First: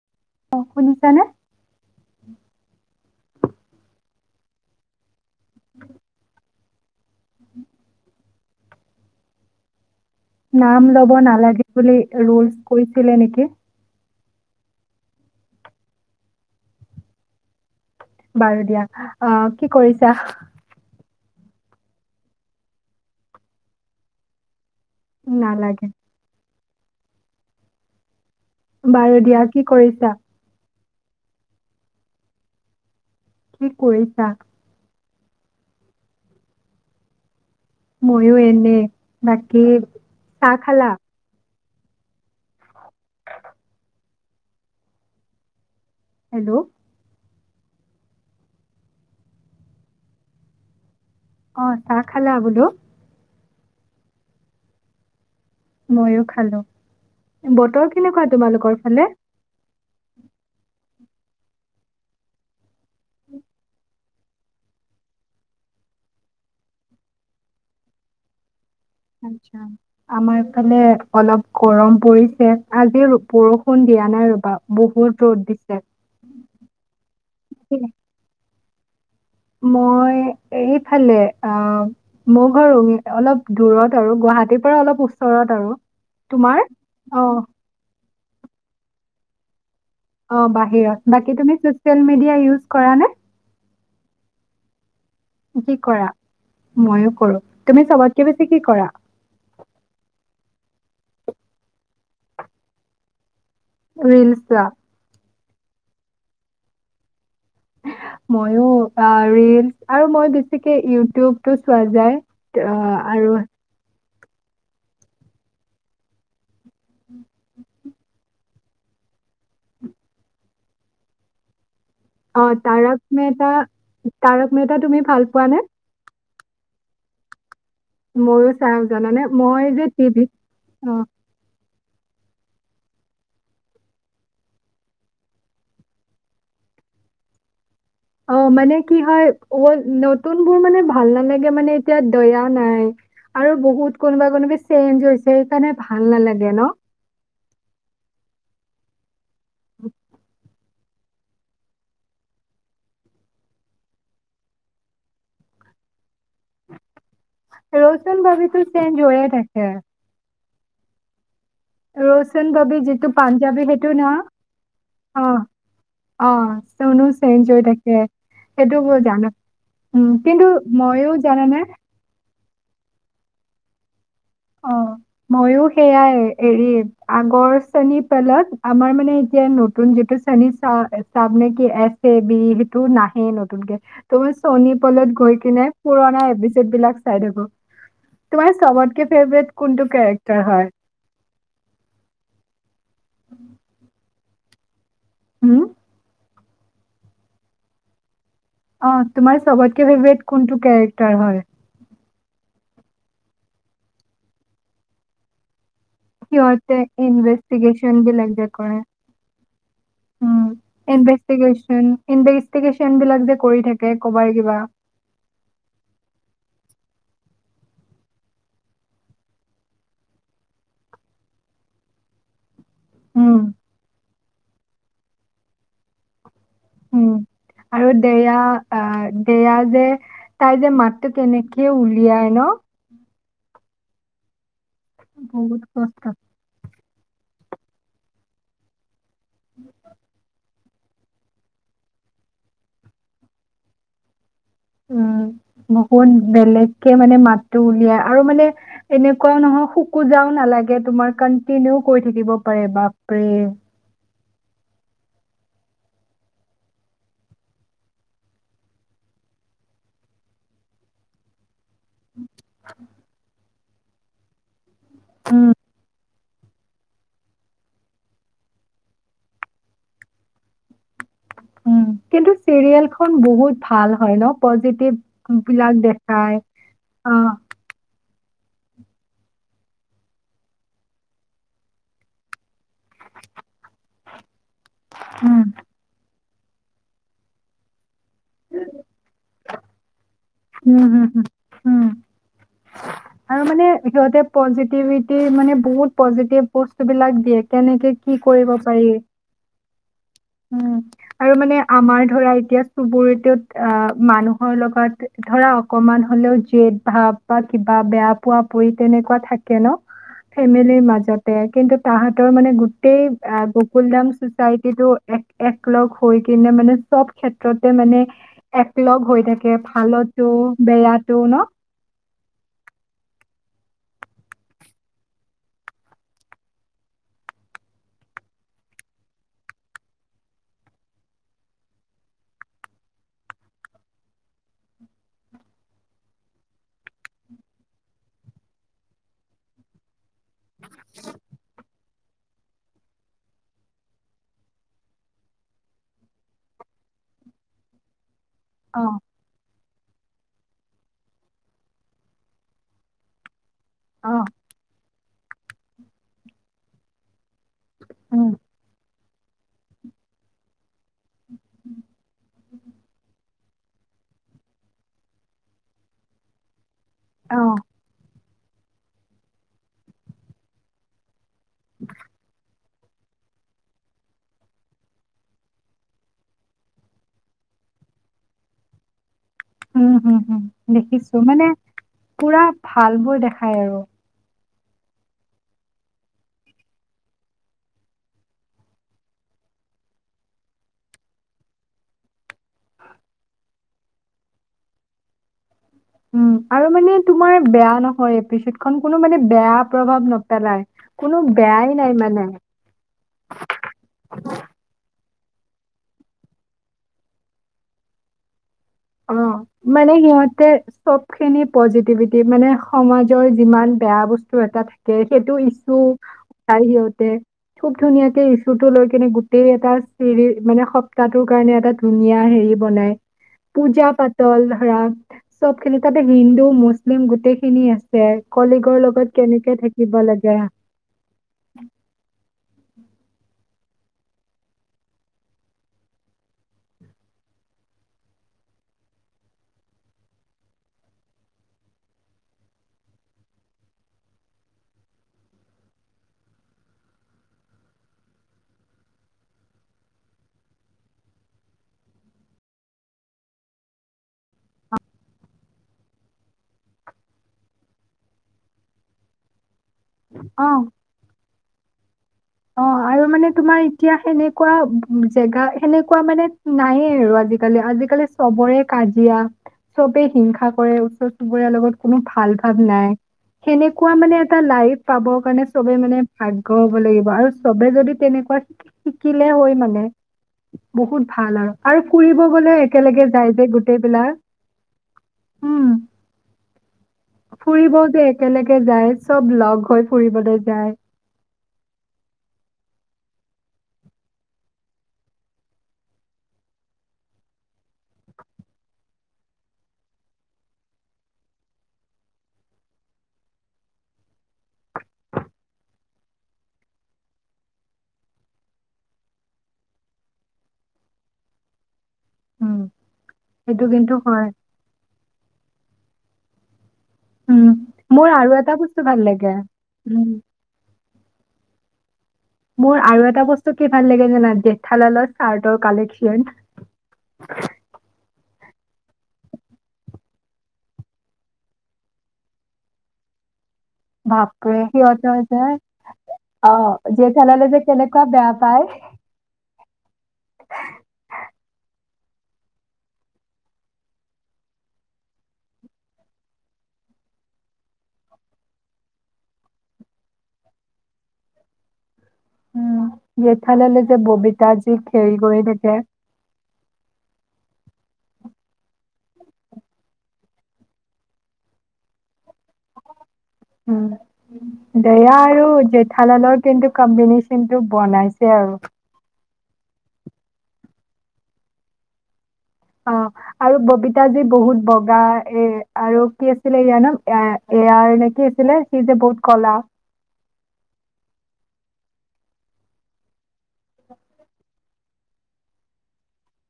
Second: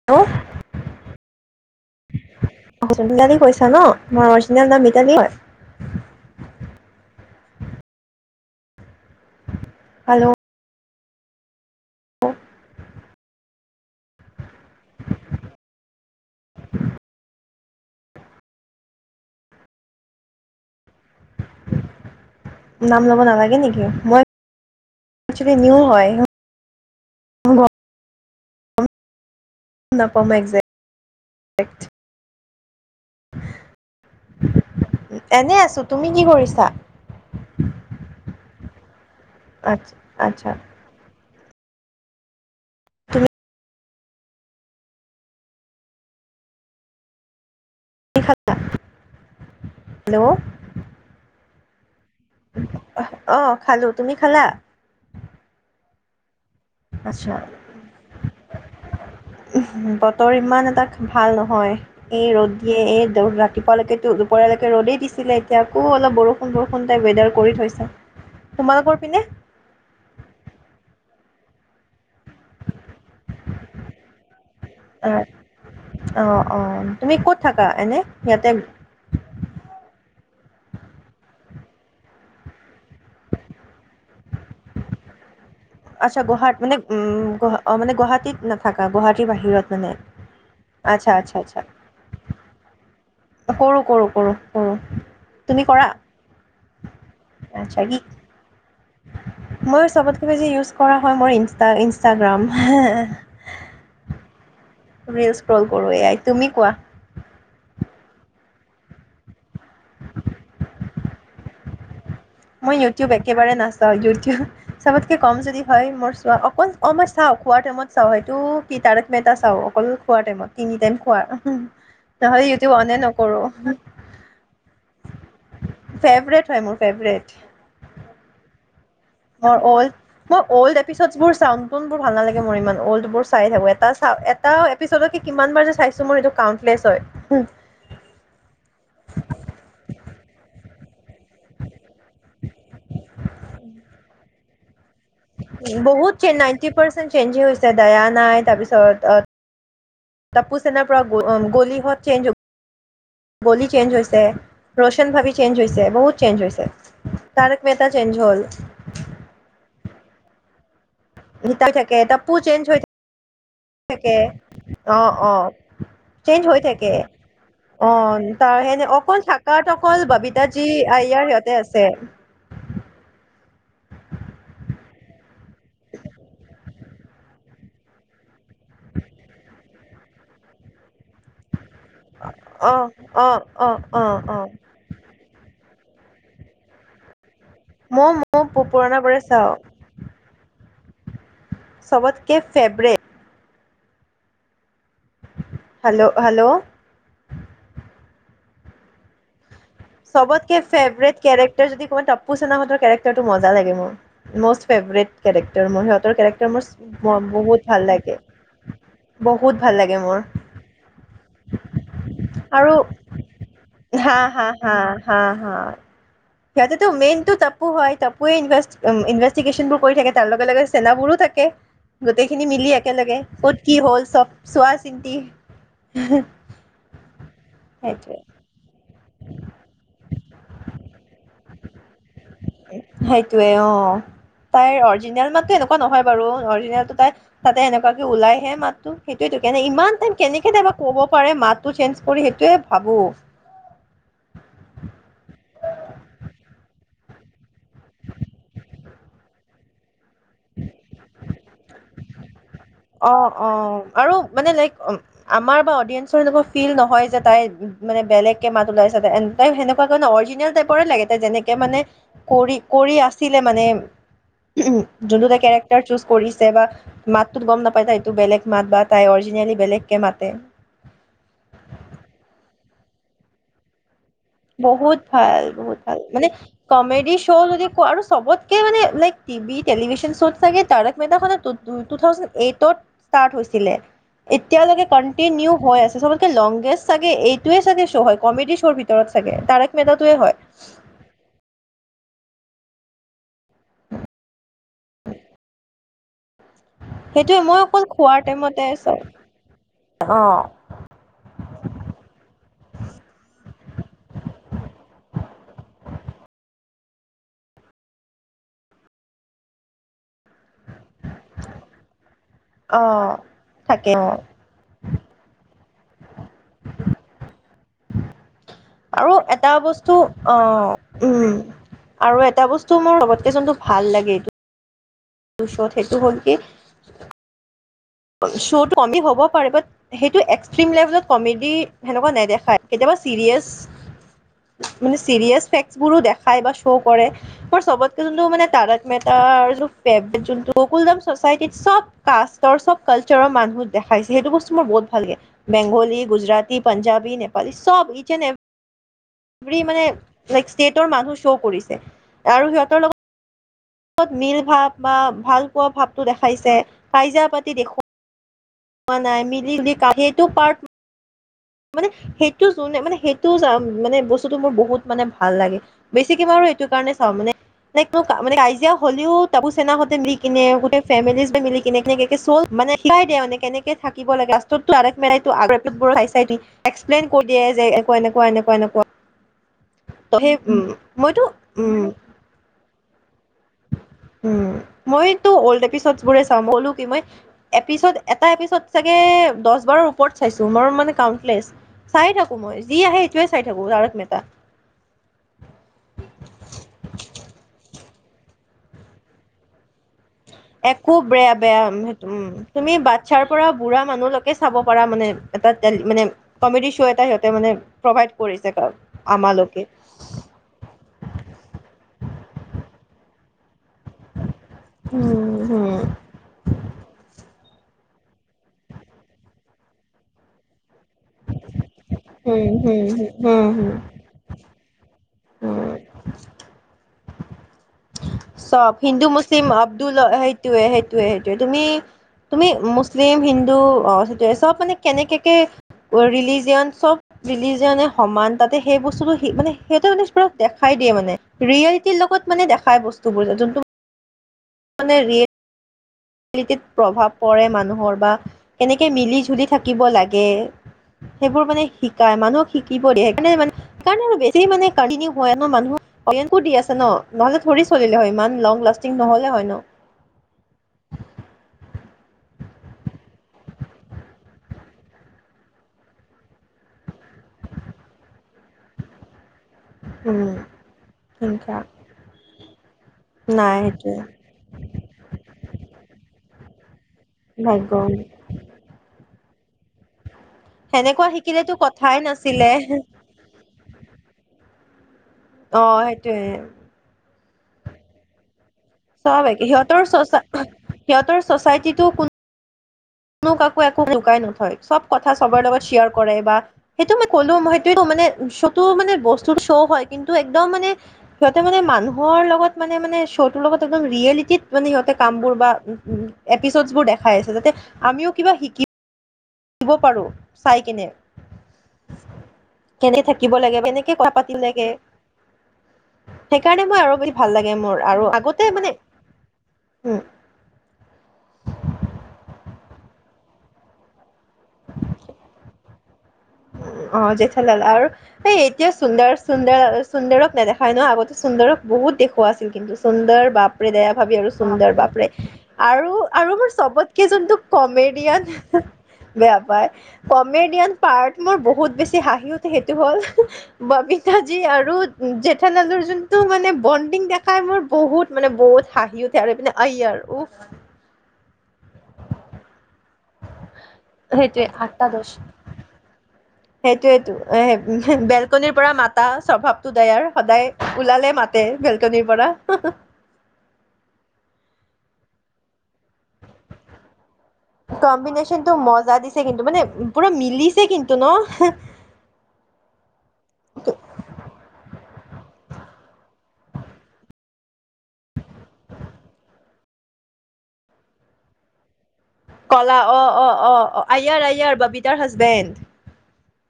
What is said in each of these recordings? [inaudible] শুনিছানে? ধেমালী কৰিছা ন মোৰ অৰিজিনেল নাম মিতালী হয়। [unintelligible] হেল্ল' নাম ল'ব নালাগে বুলি ৰুলচ কৈছিলে নেকি? বাৰু দিয়া অ কি কৰিছা? নাম ল'ব নালাগে নেকি? মই [inaudible] নিউ নালাগে হয়। গম বাৰু দিয়া কি কৰিছা? নাপাওঁ মই একজেক্ট কি কৰিছা? এনে আছো, তুমি কি কৰিছা? ময়ো এনেই বাকী আচ্ছা আচ্ছা চাহ খালা? তুমি হেল্ল কি খালা, হেল্ল'। অ চাহ খালা বোলো? অ খালো তুমি খালা? ময়ো খালো আচ্ছা বতৰ কেনেকুৱা তোমালোকৰ ফালে। বতৰ ইমান এটা ভাল নহয়। এই ৰ'দ দিয়ে, এই ৰাতিপুৱা লৈকেতো দুপৰীয়ালৈকে ৰ'দেই দিছিলে। এতিয়া আকৌ অলপ বৰষুণ বৰষুণ টাইপ ৱেদাৰ কৰি থৈছে তোমালোকৰ? পিনে আটচা আমাৰ ফালে অলপ গৰম পৰিছে আজিৰ বৰষূণ। ফোন দিয়া নাই ৰ'বা। বহুত অ ৰ'দ দিছে। অ অ তুমি ক'ত থাকা এনে ইয়াতে? মই এইফালে আ। মোৰ ঘৰ ৰুঙ অলপ দূৰত আৰু গুৱাহাটীৰ পৰা অলপ ওচৰত আৰু। আচ্ছা তোমাৰ? গুৱাহাটী মানে উ অ', মানে গুৱাহাটীত নাথাকা গুৱাহাটীৰ বাহিৰত মানে? আচ্ছা বাহিৰত। আচ্ছা বাকী তুমি ছ'চিয়েল মিডিয়া ইউজ কৰা নে? কৰোঁ কৰোঁ কৰোঁ কৰোঁ। কি কৰা? ময়ো কৰো, আচ্ছা তুমি কি চবতকে বেছি কি কৰা? মই চবতকে বেছি ইউজ কৰা হয় মোৰ ইন ইনষ্টাগ্ৰাম। [unintelligible] ৰিলচ কল কৰো এয়াই তুমি কোৱা? ময়ো আ ৰীলচ আৰু মই বেছিকে ইউটিউবটো চোৱা যায়। মই অ', ইউটিউব আৰু একেবাৰে নাচাওঁ। ইউটিউব চবতকে কম যদি হয় মোৰ চোৱা অকল অ' মই চাওঁ খোৱাৰ টাইমত চাওঁ সেইটো টাৰক মেহতা চাও অকল খোৱাৰ টাইমত তিনি টাইম খোৱা। নহ'লে অ' ইউটিউব অনে তাৰাক নকৰোঁ মেহতা, তাৰাক মেহতা তুমি ভাল পোৱানে? ফেভৰেট হয় মোৰ ফেভৰেট। ময়ো চাওঁ জানানে। মই যে অল্ড টিভিত মই অল্ড অ এপিচোড বোৰ চাও। নতুনবোৰ ভাল নালাগে মোৰ ইমান, অল্ডবোৰ চাই থাকোঁ। এটা এটা এপিচডকে কিমান বাৰ যে চাইছো মোৰ সেইটো কাউণ্টলেছ হয়। [unintelligible] অঁ মানে কি হয়, অ' নতুনবোৰ মানে ভাল নালাগে মানে এতিয়া দয়া নাই। আৰু বহুত কোনোবা-কোনোবি চেঞ্জ হৈছে সেইকাৰণে ভাল বহুত নালাগে নাইনটি ন। পাৰ্চেন্ট চেঞ্জ হৈছে গৈছে দয়া নাই তাৰপিছত [unintelligible] [unintelligible] গলি চেঞ্জ হৈছে, ৰোচন ভাবি চেঞ্জ হৈছে বহুত চেঞ্জ হৈছে। তাৰক মেহতা চেঞ্জ ৰৌচন হ'ল ভাবিটো চেঞ্জ হৈয়ে থাকে। [unintelligible] ৰৌচন বাবি যিটো পাঞ্জাবী সেইটো ন থাকে অ অ অ চেঞ্জ হৈ থাকে, চনো চেঞ্জ হৈ অ থাকে তাৰ সেইটো সেনে মই অকল জানো থাকাত অকল উম কিন্তু সবিতাজী মইও আয়াৰ সিহঁতে জানানে আছে। মইও সেয়াই হেৰি আগৰ শ্ৰেণী পেলাত আমাৰ মানে এতিয়া নতুন জে চনি চ চাব নে কি এছে বি সেইটো অ', নাহে অ', নতুনকে অ', ত অ', মই অ', চনি পলত গৈ কিনে পুৰনা এপছদ বিলাক চাই থাকো মই মোৰ তোমাৰ ছবতকে পুৰণাবোৰে ফেভৰেট চাওঁ। কোনটো কেৰেকটাৰ হয় চবতকে ফেবৰেট [unintelligible] হুম হেল্ল' হেল্ল'। অ তোমাৰ চবতকে ফেভৰেট চবতকে কোনটো ফেভৰেট কেৰেক্টাৰ হয় কেৰেক্টাৰ যদি কওঁ টপ্পোচেনৰ হেতৰ কেৰেক্টাৰটো মজা লাগে মোৰ, মষ্ট ফেভৰেট। কেৰেক্টাৰ মোৰ সিহতৰ কেৰেক্টাৰ সিহঁতে মোৰ বহুত ভাল ইনভেষ্টিগেশ্যন লাগে, বিলাক যে কৰে বহুত ভাল লাগে মোৰ। উম, ইনভেষ্টিকেচন, আৰু ইনভেষ্টিকেচন বিলাক যে কৰি থাকে থাকে হা কবাৰ হা কিবা। হা হা হা সিহঁতেতো মেইনটো তপ্পো হয়, তপ্পোয়ে ইনভে ইনভেষ্টিকেশ্যনবোৰ কৰি থাকে তাৰ লগে লগে চেনাবোৰো থাকে। গোটেইখিনি মিলি একেলগে উম কত কি হ'ল চব চোৱা চিন্তি হে উম, আৰু দেইয়া অ দেইয়া যে, তাই যে মাতটো কেনেকে উলিয়াই ন। সেইটোয়ে অ তাইৰ অৰজিনেল মাততো বহুত এনেকুৱা কষ্ট নহয় বাৰু অৰজিনেলটো তাই তাতে এনেকুৱাকে ওলাইহে মাততো, সেইটোৱেইটো কেনেকে ইমান টাইম কেনেকে থাকে ক'ব পাৰে মাতটো চেঞ্জ কৰি সেইটোয়ে ভাবো। উম বহুত বেলেগ কে মানে মাতটো উলিয়াই আৰু মানে এনেকুৱাও নহয় খোকোযাও নালাগে গে তোমাৰ কন্টিনিউ কৰি থাকিব পাৰে অ বাপৰে। অ আৰু মানে লাইক আমাৰ বা অডিয়েঞ্চৰ লগত ফিল্ড নহয় যে তাই মানে বেলেগকে মাত উলিয়াইছে তাই সেনেকুৱা নহয় অৰজিনেল টাইপৰে লাগে তাই যেনেকে কে মানে কৰি কৰি আছিলে মানে, উম যোনটো তাইৰ উম কেৰেক্টাৰ চুজ কৰিছে বা মাতটোত গম নাপাই তাই বেলেগ মাত বা তাই অৰজিনেলি বেলেগকে মাতে। উম, কিন্তু চিৰিয়েল খন বহুত ভাল হয় ন। পজিটিভ বহুত ভাল বিলাক বহুত ভাল, মানে দেখায় কমেডী অ শ্ব' যদি কৰা চবতকে মানে লাইক, টিভি টেলিভিচন শ্ব'ত চাগে তাৰেক মেহতা খনে টু থাউজেণ্ড এইটত ষ্টাৰ্ট হৈছিলে। এতিয়ালৈকে উম কণ্টিনিউ হৈ আছে চবতকে লংগেষ্ট চাগে এইটোয়ে চাগে শ্ব' হয় কমেডী শ্ব'ৰ ভিতৰত ভিতৰত চাগে তাৰক মেহতা টোৱে হয়। উম হুম হুম, উম, আৰু মানে যদি পজিটিভিটি মানে বহুত পজিটিভ বস্তু বিলাক দিয়ে সেইটোৱে মই অকল কেনেকে কি খোৱাৰ কৰিব টাইমতে পাৰি। চাওঁ [inaudible] অ উম আৰু মানে আমাৰ ধৰা এতিয়া চুবুৰিটোত আ মানুহৰ লগত ধৰা অকমান হলেও জেদ ভাৱ বা কিবা বেয়া পোৱা পোৱি তেনেকুৱা থাকে ন ফেমিলি মাজত। তে কিন্তু তাহাঁতৰ মানে অ গোটেই আঁহ' গকুল থাকে দাম অ চচাইটিতো এ'- একলগ হৈ কিনে মানে চব ক্ষেত্ৰতে মানে একলগ হৈ থাকে। তো ভালতো অঁ', বেয়াটো উমঁ, ন আৰু এটা বস্তু মোৰ চবতকে যোনটো ভাল লাগে এইটো- দুচত সেইটো হ'ল কি- শ্ব'টো কমি হ'বও পাৰে বাট- সেইটো এক্সট্ৰিম লেভেলত কমেডি সেনেকুৱা নেদেখায় কেতিয়াবা চিৰিয়াছ - মানে ছিৰিয়াছ ফেক্টছবোৰো দেখায় বা শ্ব' কৰে। মোৰ চবতকে যোনটো মানে টাৰকমেতাৰ য পেকবেক যোনটো কুলদাম চচাইটিত চব কাষ্টৰ চব- কালচাৰৰ মানুহ দেখাইছে সেইটো বস্তু মোৰ বহুত ভাল লাগে। বেংগলী, গুজৰাটী, পঞ্জাৱী, নেপালী চব। [inaudible] অঁ',। ফ্ৰী মানে লাইক ষ্টেটৰ মানুহ শ্ব' কৰিছে আৰু সিহঁতৰ লগ- ত অ মিল ভাৱ বা ভাল পোৱা ভাৱটো দেখাইছে, পাইজা পাতি দেখু উম'। পোৱা নাই মিলি-জুলি সেইটো পাৰ্ট মানে সেইটো জোনে, মানে সেইটো জাম মানে বস্তুটো মোৰ বহুত মানে ভাল লাগে। বেছিকে বাৰু এইটো কাৰণে চাওঁ মানে অ লাইক মোক মানে কাজিয়া হ'লেও তাবু চেনাতে মিলিকিনে গোটেই ফেমিলিজবোৰে মিলি কিনে চল মানে বাইদেউ এনেকে-এনেকে থাকিব লাগে, লাষ্টত টো শিকাই মানে কেনেকে থাকিব লে লাষ্টত টো মেল এক্সপ্লেইন কৰি দিয়ে যে একো এনেকুৱা-এনেকুৱা-এনেকুৱা। উম'-হুম-হুম দেখিছো, মইতো মানে উম পুৰা ভালবোৰ দেখাই আৰু। উমঁ, মইতো অল্ড এপিচদ বোৰে চাম, হ'লো কি মই- এপিচদ এটা এপিচদ চাগে দহ বাৰৰ ওপৰত চাইছো মোৰ মানে কাউন্টপ্লেচ। চাই থাকো মই যি আহে এইটোৱে চাই থাকো জাৰত মেতা। উমঁ, আৰু মানে তোমাৰ বেয়া নহয় এপিচিদ খন কোনো মানে বেয়া প্ৰভাৱ ন একো বেয়া-বেয়া উম' সেইটো তুমি বাচ্ছাৰ পৰা বুঢ়া মানুহলৈকে চাব পাৰা মানে। এটা মানে কমেডি শ্ব' এটা সিহঁতে মানে প্ৰভাইড কৰিছে। কাৰণ অঁ', মানে সিহঁতে- চবখিনি পজিটিভিটি মানে সমাজৰ যিমান বেয়া ব- স্তু এটা থাকে সেইটো উম ইছু হম তাই সিহঁতে- খুব ধুনীয়াকে ইচ্যুটো লৈ কেনে গোটেই এটা চিৰি মানে সপ্তাহটোৰ কাৰণে এটা- ধুনীয়া হম হেৰি হম বনাই- হম হম পূজা পাতল ধৰা' হম চবখিনি তা'তে হিন্দু, মুছলিম গোটেইখিনি আছে। চব কলিগৰ লগত কেনেকে থাকিব লাগে। সেইটোয়ে-সেইটোয়ে। তুমি, তুমি মুছলিম, হিন্দু অঁহ' সেইটোৱে, চব মানে কেনেকেকে- অৰিলিজিয়ান চব- বিলি যোনে সমান তা'তে সেই বস্তুটো সেই মানে সেইটো মানে পুৰা দেখাই দিয়ে মানে। ৰিয়েলিটিৰ লগত মানে দেখাই বস্তুবোৰ। যোনটো মানে ৰিয়ে- লিটি প্ৰভাৱ পৰে মানুহৰ বা কেনেকে মিলি জুলি থাকিব লাগে- সেইবোৰ মানে শিকাই মানুহক শিকিব দিয়ে সেইকাৰণে মানে- সেইকাৰণে আৰু বেছি মানে কালিনিও হয় ন' মানুহৰ। অৰিয়েনতো দি আছে ন' নহ'লে থুৰে চলিলে হয় ইমান লং লাষ্টিং নহ'লে হয় ন'। অ অ আৰু মানে তোমাৰ এতিয়া সেনেকোৱা জেগা, সেনেকোৱা মানে নাইয়ে আৰু আজিকালি আজি কালি চবৰে কাজিয়া। চবে উম হিংসা কৰে, ওচৰ চুবুৰীয়াৰ সেনেকুৱা লগত কোনো ভাল ভাৱ নাই নাই সেনেকোৱা সেইটোয়ে মানে এটা লাইফ পাবৰ কাৰণে চবে মানে ভাগ্য হ'ব লাগিব আৰু চবে ভাগ্য যদি তেনেকোৱা শিকিলে হয় মানে বহুত সেনেকুৱা ভাল আৰু, শিকিলেতো আৰু কথাই ফুৰিব নাছিলে গ'লে একেলগে যায়গে গোটেইবিলাক। অ সেইটোয়ে ফুৰিবও যে একেলগে যায় চব একে লগ সিহঁতৰ হৈ চচা ফুৰিবলৈ যায়। সিহঁতৰ ছ'চাইটিটো কো নো কাকো একো লুকাই নথয়, চব কথা চবৰে লগত শ্বেয়াৰ কৰে বা সেইটো মই ক'লো মই সেইটো মানে শ্ব'টো মানে বস্তুৰ শ্ব' হয়, কিন্তু একদম মানে সিহঁতে মানে মানুহৰ লগত মানে মানে শ্ব'টোৰ লগত একদম ৰিয়েলিটিত মানে সিহঁতে কামবোৰ বা উ উ এপিছ'ড বোৰ দেখাই আছে যাতে আমিও কিবা শিকি ব পাৰো চাই কিনে। উম, কেনে থাকিব লাগে বা সেইটো কেনেকে কিন্তু কথা হয়। পাতি লাগে সেইকাৰণে মই আৰু ভাল উম লাগে মোৰ আৰু আগতে এটা মানে বস্তু ভাল লাগে উম মোৰ আৰু এটা বস্তু কি ভাল লাগে জানা জেঠালালৰ চাৰ্টৰ কালেকচন অ জেঠালালৰ হে এতিয়া সুন্দৰ সুন্দৰ সুন্দৰক নেদেখাই ন, আগতে সুন্দৰক বহুত দেখুওৱা আছিল কিন্তু। সুন্দৰ বাপ বেদয়া ভাবি আৰু বাপৰে সুন্দৰ বাপৰে সিহঁতৰ যে আৰু আৰু মোৰ অ', চবতকে যোনটো জেঠালালে যে কেনেকুৱা বেয়া কমেডিয়ান হা পায়। বেয়া পাই কমেডিয়ান পাৰ্ট মোৰ বহুত বেছি হাঁহি উঠে সেইটো হ'ল বমিতাজী আৰু জেঠানালৰ যোনটো মানে বণ্ডিং দেখাই মোৰ বহুত মানে বহুত হাঁহি উঠে আৰু এইপিনে আয়াৰ উফ উম, জেঠালালে যে সেইটোৱে ববিতাক যি খেল কৰি থাকে সেইটোয়েইটো এ বেলকনিৰ পৰা মাতা স্বভাৱটো দয়াৰ সদায় ওলালে মাতে বেলকনিৰ পৰা হু হু উম দয়া আৰু জেঠালালৰ কিন্তু কম্বিনেশন কিন্তু বনাইছে আৰু ছে কিন্তু মানে পুৰা মিলিছে কিন্তু ন। অ আৰু ববিতাজী বহুত বগা এ আৰু কি আছিলে ইয়া ন এ এয়া এনে কি আছিলে সি যে বহুত কলা কলা অ অ অ অ আয়াৰ আয়াৰ ববিতাৰ হাজবেণ্ড।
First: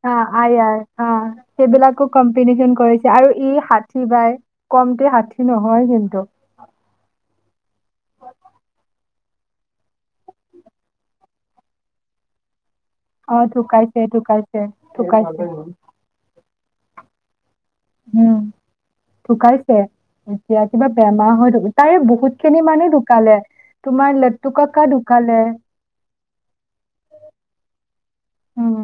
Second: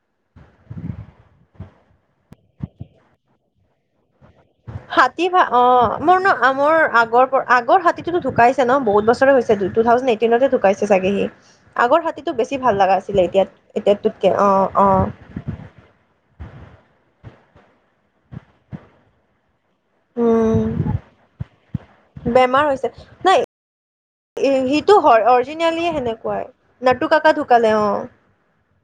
অ আয়াৰ অ সেইবিলাকো কম্পিনেশচন কৰিছে আৰু ই ষাঠি বাই কমটি শাস্তি নহয় কিন্তু আমাৰ আগৰ আগৰ হাতীটোতো ঢুকাইছে ন বহুত বছৰে হৈছে টু থাউজেণ্ড এইটিনতে ঢুকাইছে চাগে সি আগৰ হাতীতো বেছি ভাল লগা আছিলে অ এতিয়া ঢুকাইছে এতিয়াটোতকে অ ঢুকাইছে অ। [unintelligible] উম ঢুকাইছে এতিয়া কিবা উম বেমাৰ হয় তাই বহুতখিনি বেমাৰ হৈছে মানুহ ঢুকালে নাই তোমাৰ লেটু কাকা ঢুকালে। আজি কালি সেনেকোৱাই। লেটু কাকা ঢুকালে অ উম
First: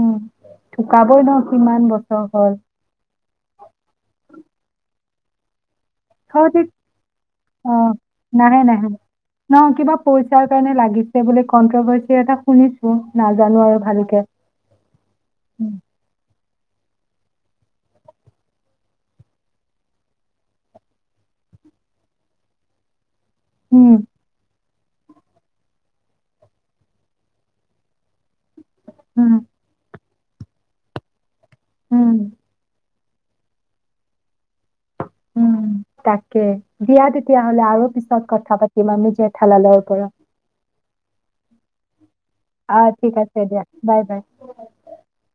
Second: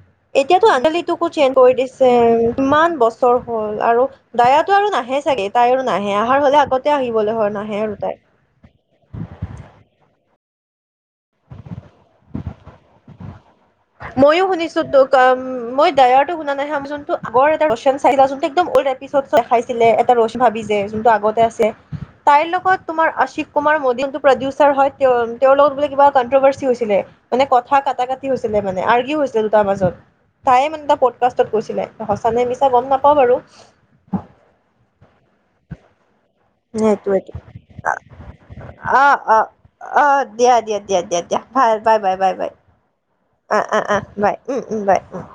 উম এতিয়াতো ঢুকাবই আহকালিটোকো ন চেঞ্জ কৰি কিমান দিছে বছৰ হ'ল কিমান ক ছৰ হ'ল আৰু দয়াটো আৰু নাহে চাগে তাই আৰু নাহে অহাৰ সিহঁতি হলে আগতে আহিবলৈ হয় অ নাহে আৰু তাই নাহে নাহে ন কিবা পইচাৰ কাৰণে লাগিছে বুলে কন্ট্ৰভাৰ্চি এটা শুনিছো নাজানো আৰু ভালকে মই ও শুনিছোঁ ত মই দায়াক শুনা নাই আমি যোনটো আগৰ এটা যোনটো আগতে আছিলে তাইৰ লগত তোমাৰ অশি কুমাৰ উম মডেল টো প্ৰডিউচাৰ হয় তেওঁ তেওঁৰ লগত বোলে কিবা কনট্ৰভাৰ্চি হৈছিলে মানে কথা কাটা কাটি হৈছিলে মানে আৰ্গি উম হৈছিলে তাৰ মাজত তায়ে মানে পকাষ্টনত গৈছিলে এতিয়া উম সঁচানে মিছা গম নাপাওঁ বাৰু উম তাকে দিয়া সেইটোৱে তেতিয়াহ'লে আৰু পিছত কথা পাতিম আমি অ', অ', জেঠালালৰ পৰা অ', দিয়া দিয়া দিয়া দিয়া দিয়া ভাল বাই বাই বাই বাই অ ঠিক আছে আ আ আ বাই উম উম বাই উম